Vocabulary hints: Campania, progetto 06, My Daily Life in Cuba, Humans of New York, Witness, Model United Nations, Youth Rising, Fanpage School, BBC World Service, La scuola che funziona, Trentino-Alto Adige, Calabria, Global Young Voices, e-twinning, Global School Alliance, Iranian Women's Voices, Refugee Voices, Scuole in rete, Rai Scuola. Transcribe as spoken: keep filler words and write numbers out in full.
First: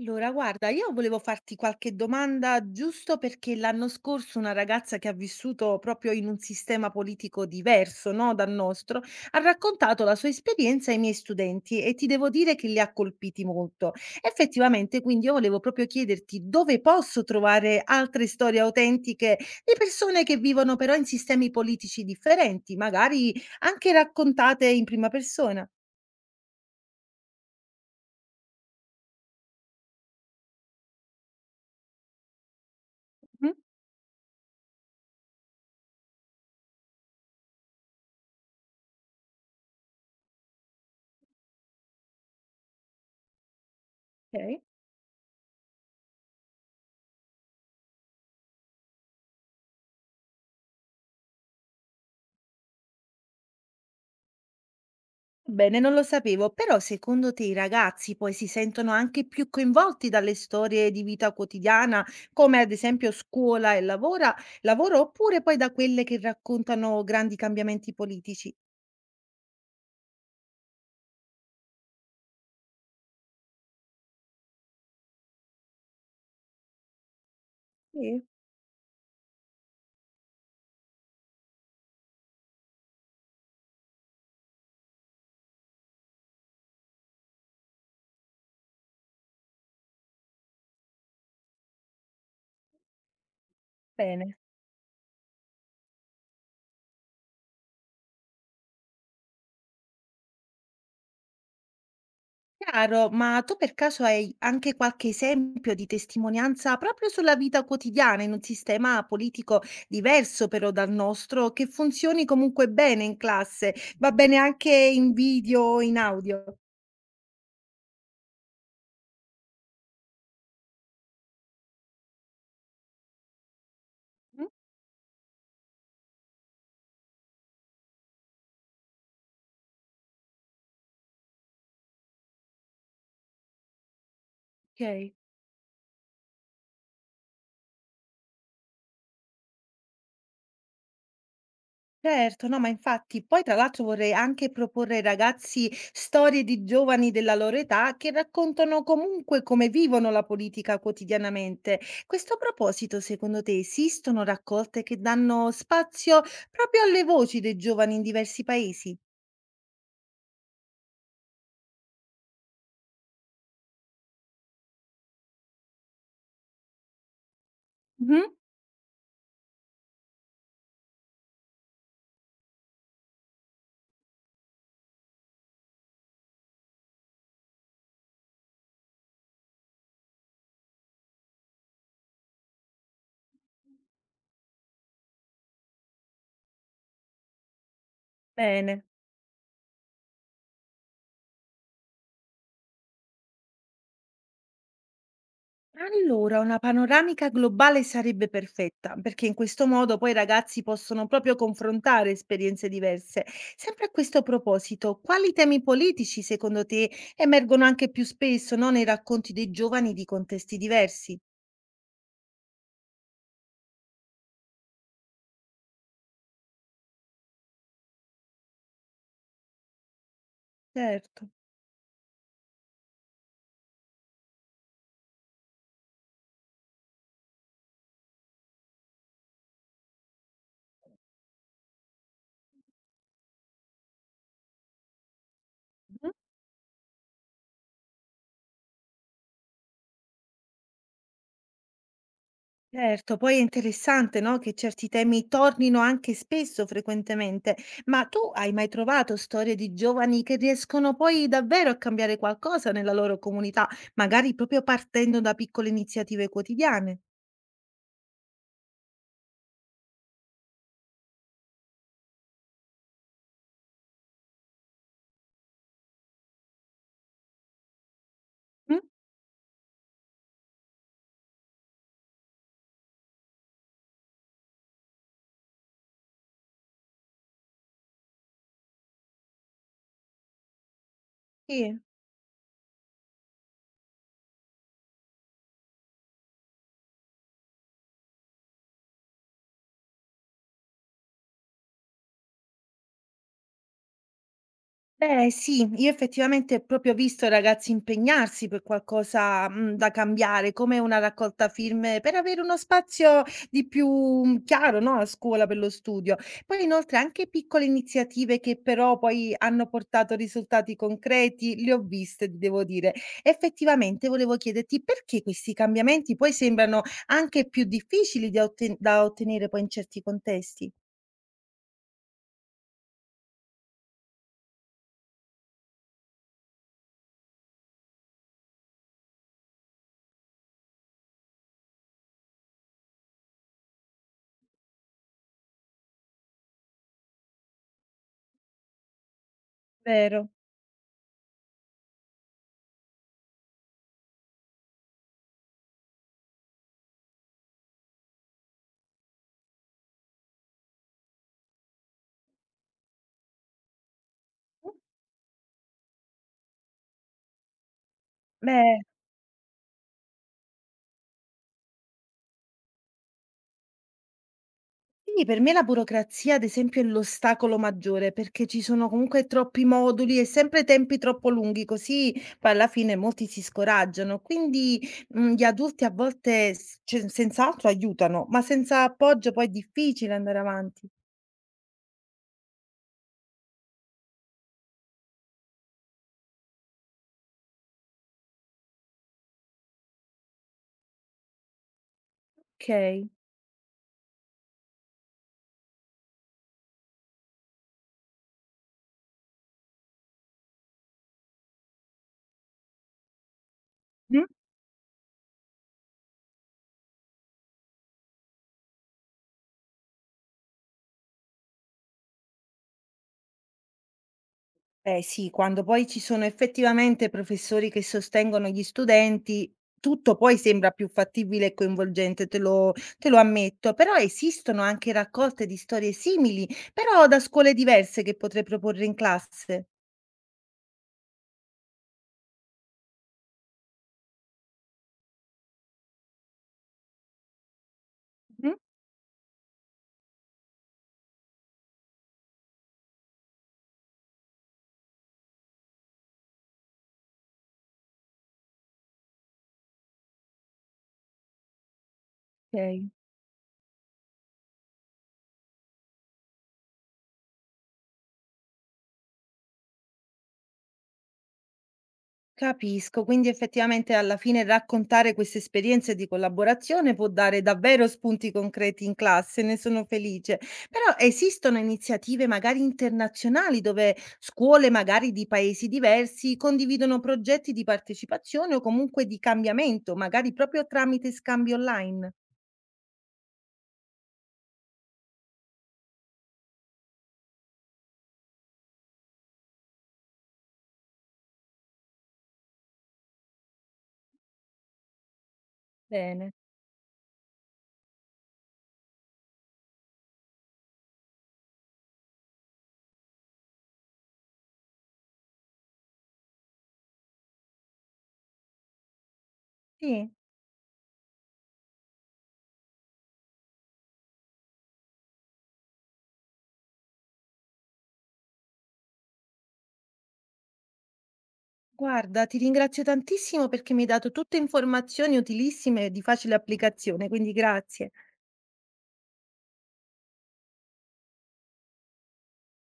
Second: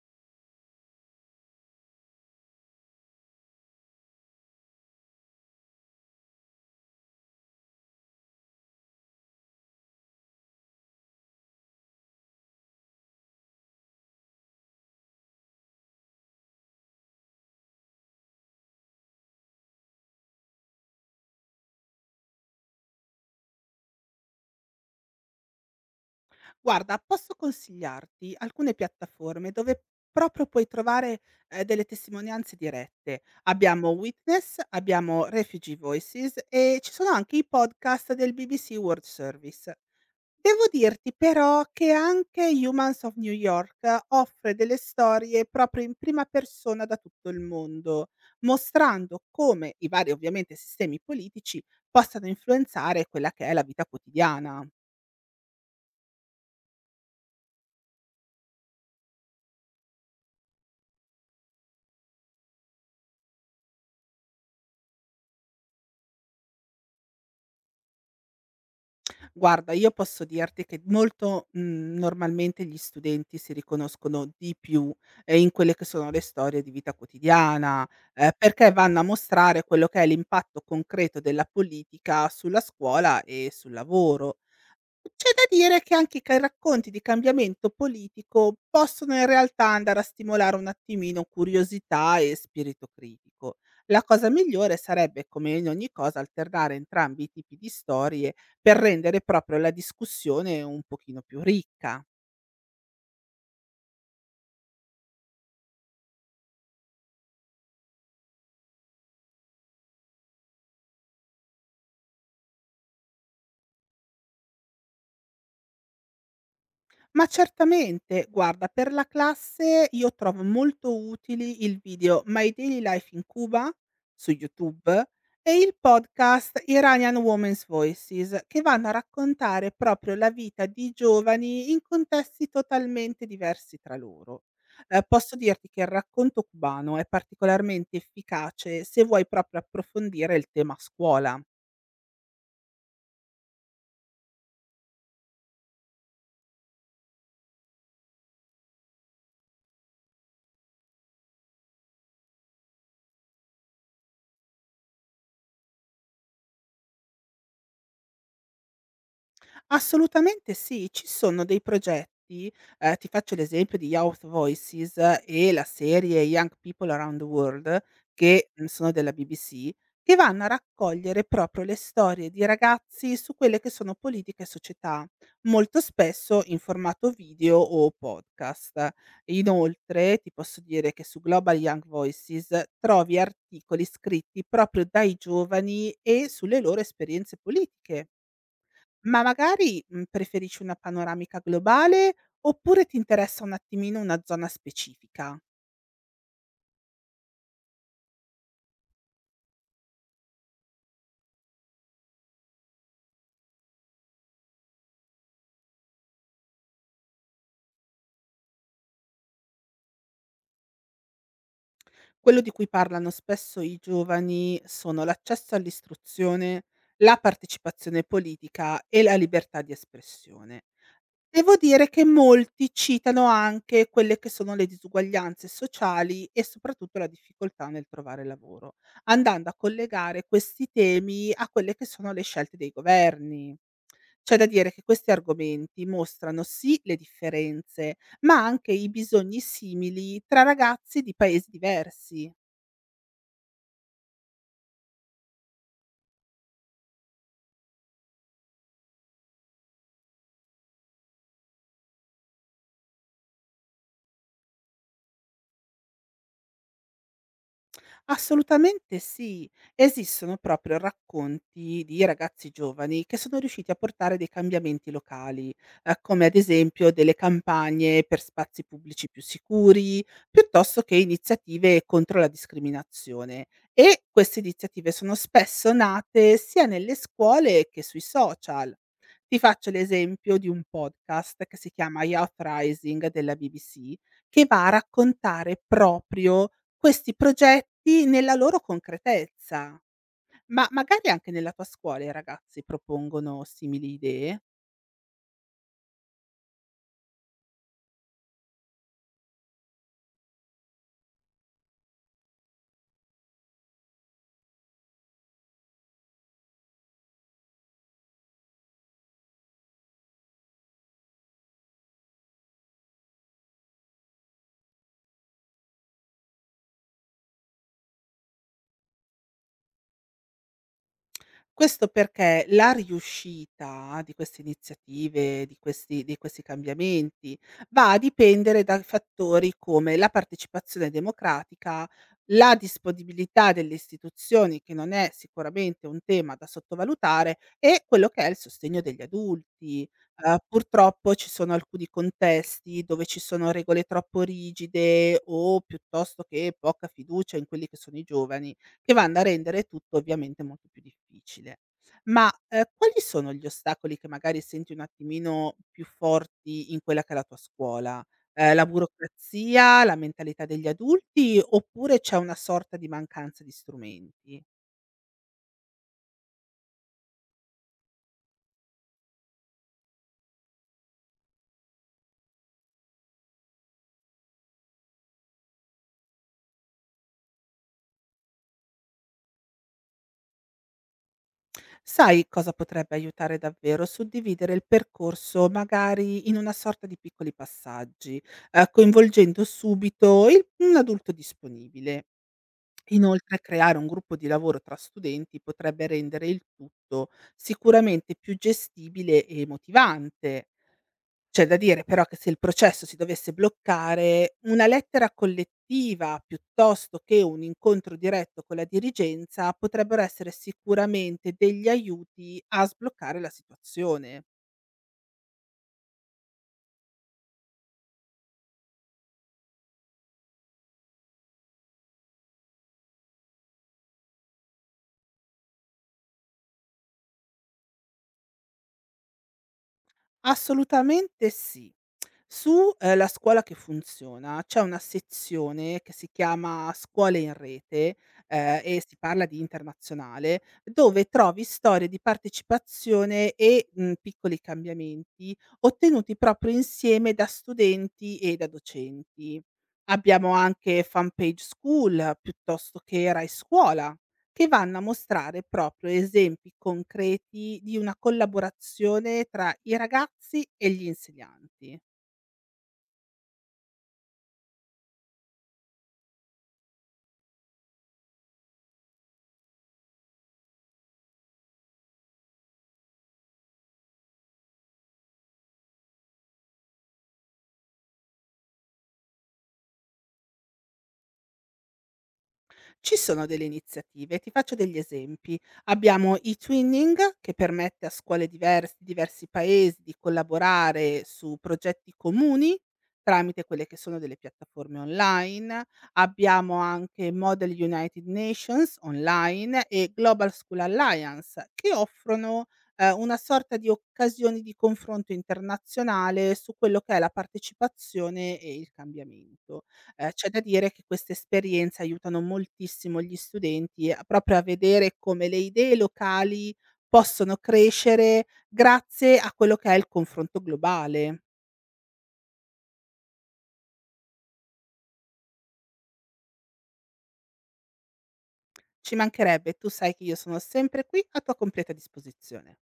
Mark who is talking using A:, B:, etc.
A: Allora, guarda, io volevo farti qualche domanda giusto perché l'anno scorso una ragazza che ha vissuto proprio in un sistema politico diverso, no, dal nostro, ha raccontato la sua esperienza ai miei studenti e ti devo dire che li ha colpiti molto. Effettivamente, quindi io volevo proprio chiederti dove posso trovare altre storie autentiche di persone che vivono però in sistemi politici differenti, magari anche raccontate in prima persona.
B: Guarda, posso consigliarti alcune piattaforme dove proprio puoi trovare, ehm, delle testimonianze dirette.
A: Mhm.
B: Abbiamo Witness, abbiamo Refugee Voices e ci sono anche i podcast del B B C World Service. Devo dirti però che anche Humans of New York eh, offre
A: Ok.
B: delle storie proprio in prima persona da tutto il mondo, mostrando come i vari, ovviamente, sistemi politici possano influenzare quella che è la vita quotidiana.
A: Bene, non lo sapevo, però secondo te i ragazzi poi si sentono anche più coinvolti dalle storie di vita quotidiana, come ad esempio scuola e lavora, lavoro, oppure poi da quelle che raccontano grandi cambiamenti politici?
B: Guarda, io posso dirti che molto, mhmm, normalmente gli studenti si riconoscono di più, ehm, in quelle che sono le storie di vita quotidiana,
A: Sì.
B: ehm, perché vanno a mostrare quello che è l'impatto concreto della politica sulla scuola e sul lavoro. C'è da dire che anche i ca racconti di cambiamento politico possono in realtà andare a stimolare un attimino curiosità e spirito critico. La cosa
A: Bene.
B: migliore sarebbe, come in ogni cosa, alternare entrambi i tipi di storie per rendere proprio la discussione un pochino più ricca.
A: Chiaro, ma tu per caso hai anche qualche esempio di testimonianza proprio sulla vita quotidiana in un sistema politico diverso però dal nostro, che funzioni comunque bene in classe, va bene anche in video o in audio?
B: Ma certamente, guarda, per la classe io trovo molto utili il video My Daily Life in Cuba su
A: Mm.
B: YouTube e il podcast Iranian Women's Voices, che vanno a raccontare proprio la vita di giovani in contesti totalmente diversi tra loro. Eh,
A: Ok.
B: posso dirti che il racconto cubano è particolarmente efficace se vuoi proprio approfondire il tema scuola.
A: Certo, no, ma infatti poi tra l'altro vorrei anche proporre ai ragazzi storie di giovani della loro età che raccontano comunque come vivono la politica quotidianamente. Questo a proposito, secondo te esistono raccolte che danno spazio proprio alle voci dei giovani in diversi paesi?
B: Assolutamente sì, ci sono dei progetti, ehm, ti faccio l'esempio di Youth Voices eh, e la serie Young People Around the World,
A: Mhm.
B: che, mhmm, sono della B B C, che vanno a raccogliere proprio le storie di ragazzi su quelle che sono politica e società, molto spesso in formato video o podcast. Inoltre ti posso dire che su Global Young Voices trovi articoli scritti proprio dai giovani e sulle loro esperienze politiche.
A: Bene.
B: Ma magari, mhmm, preferisci una panoramica globale, oppure ti interessa un attimino una zona specifica?
A: Allora, una panoramica globale sarebbe perfetta, perché in questo modo poi i ragazzi possono proprio confrontare esperienze diverse. Sempre a questo proposito, quali temi politici secondo te emergono anche più spesso, no, nei racconti dei giovani di contesti diversi?
B: Quello di cui parlano spesso i giovani sono l'accesso all'istruzione, la partecipazione politica e la libertà di espressione.
A: Certo.
B: Devo dire che molti citano anche quelle che sono le disuguaglianze sociali e soprattutto la difficoltà nel trovare lavoro, andando a collegare questi temi a quelle che sono le scelte dei governi. C'è da dire che questi argomenti mostrano sì le differenze, ma anche i bisogni simili tra ragazzi di paesi diversi.
A: Certo, poi è interessante, no, che certi temi tornino anche spesso, frequentemente. Ma tu hai mai trovato storie di giovani che riescono poi davvero a cambiare qualcosa nella loro comunità, magari proprio partendo da piccole iniziative quotidiane?
B: Assolutamente sì. Esistono proprio racconti di ragazzi giovani che sono riusciti a portare dei cambiamenti locali, ehm, come ad esempio delle campagne per spazi
A: Mh?
B: pubblici più sicuri, piuttosto che iniziative contro la discriminazione. E queste iniziative sono spesso nate sia nelle scuole che sui social. Ti faccio l'esempio di un podcast che si
A: Sì.
B: chiama Youth Rising della B B C, che va a raccontare proprio questi progetti nella loro concretezza. Ma magari anche nella tua scuola i ragazzi propongono simili idee?
A: Beh, sì, io effettivamente ho proprio visto ragazzi impegnarsi per qualcosa, mhmm, da cambiare, come una raccolta firme per avere uno spazio di più, mhmm, chiaro, no, a scuola per lo studio. Poi inoltre anche piccole iniziative che però poi hanno portato risultati concreti, le ho viste, ti devo dire. Effettivamente volevo chiederti perché questi cambiamenti poi sembrano anche più difficili da otten da ottenere poi in certi contesti.
B: Questo perché la riuscita di queste iniziative, di questi di questi cambiamenti, va a dipendere da fattori come la partecipazione democratica, la disponibilità delle istituzioni, che non è sicuramente un tema da sottovalutare, e quello che è il sostegno degli adulti.
A: Vero.
B: Uhm, purtroppo ci sono alcuni contesti dove ci sono regole troppo rigide o piuttosto che poca fiducia in quelli che sono i giovani che vanno a rendere tutto ovviamente molto più difficile. Ma, ehm, quali sono gli ostacoli che magari
A: Mh,
B: senti un attimino più forti in quella che è la tua scuola? Ehm, la
A: beh,
B: burocrazia, la mentalità degli adulti, oppure c'è una sorta di mancanza di strumenti?
A: quindi per me la burocrazia, ad esempio, è l'ostacolo maggiore, perché ci sono comunque troppi moduli e sempre tempi troppo lunghi, così poi alla fine molti si scoraggiano. Quindi, mhmm, gli adulti a volte s cioè senz'altro aiutano, ma senza appoggio poi è difficile andare avanti.
B: Sai cosa potrebbe aiutare davvero? Suddividere il percorso magari in una sorta di piccoli passaggi, ehm, coinvolgendo subito il un adulto disponibile.
A: Okay.
B: Inoltre creare un gruppo di lavoro tra studenti potrebbe rendere il tutto sicuramente più gestibile e motivante. C'è da dire però che se il processo si dovesse
A: Mh.
B: bloccare, una lettera collettiva piuttosto che un incontro diretto con la dirigenza potrebbero essere sicuramente degli aiuti a sbloccare la situazione.
A: Beh sì, quando poi ci sono effettivamente professori che sostengono gli studenti, tutto poi sembra più fattibile e coinvolgente, te lo te lo ammetto, però esistono anche raccolte di storie simili, però da scuole diverse che potrei proporre in classe.
B: Assolutamente sì. Su, ehm, La scuola che funziona c'è una sezione che si chiama Scuole in rete,
A: Mh?
B: ehm, e si parla di internazionale, dove trovi storie di partecipazione e, mhmm, piccoli cambiamenti ottenuti proprio insieme da studenti e da docenti. Abbiamo anche Fanpage School piuttosto
A: Ok.
B: che Rai Scuola che vanno a mostrare proprio esempi concreti di una collaborazione tra i ragazzi e gli insegnanti.
A: Capisco, quindi effettivamente alla fine raccontare queste esperienze di collaborazione può dare davvero spunti concreti in classe, ne sono felice. Però esistono iniziative magari internazionali dove scuole magari di paesi diversi condividono progetti di partecipazione o comunque di cambiamento, magari proprio tramite scambi online.
B: Ci sono delle iniziative, ti faccio degli esempi. Abbiamo e-twinning che permette a scuole diverse di diversi paesi di collaborare su progetti comuni tramite quelle che sono delle piattaforme online.
A: Bene.
B: Abbiamo anche Model United Nations online e Global School Alliance che offrono eh, una sorta di occasioni di confronto internazionale su quello che è la partecipazione e il cambiamento. Ehm,
A: Sì,
B: c'è da dire che queste esperienze aiutano moltissimo gli studenti a proprio a vedere come le idee locali possono crescere grazie a quello che è il confronto globale.
A: guarda, ti ringrazio tantissimo perché mi hai dato tutte informazioni utilissime e di facile applicazione, quindi grazie.
B: Ci mancherebbe, tu sai che io sono sempre qui a tua completa disposizione.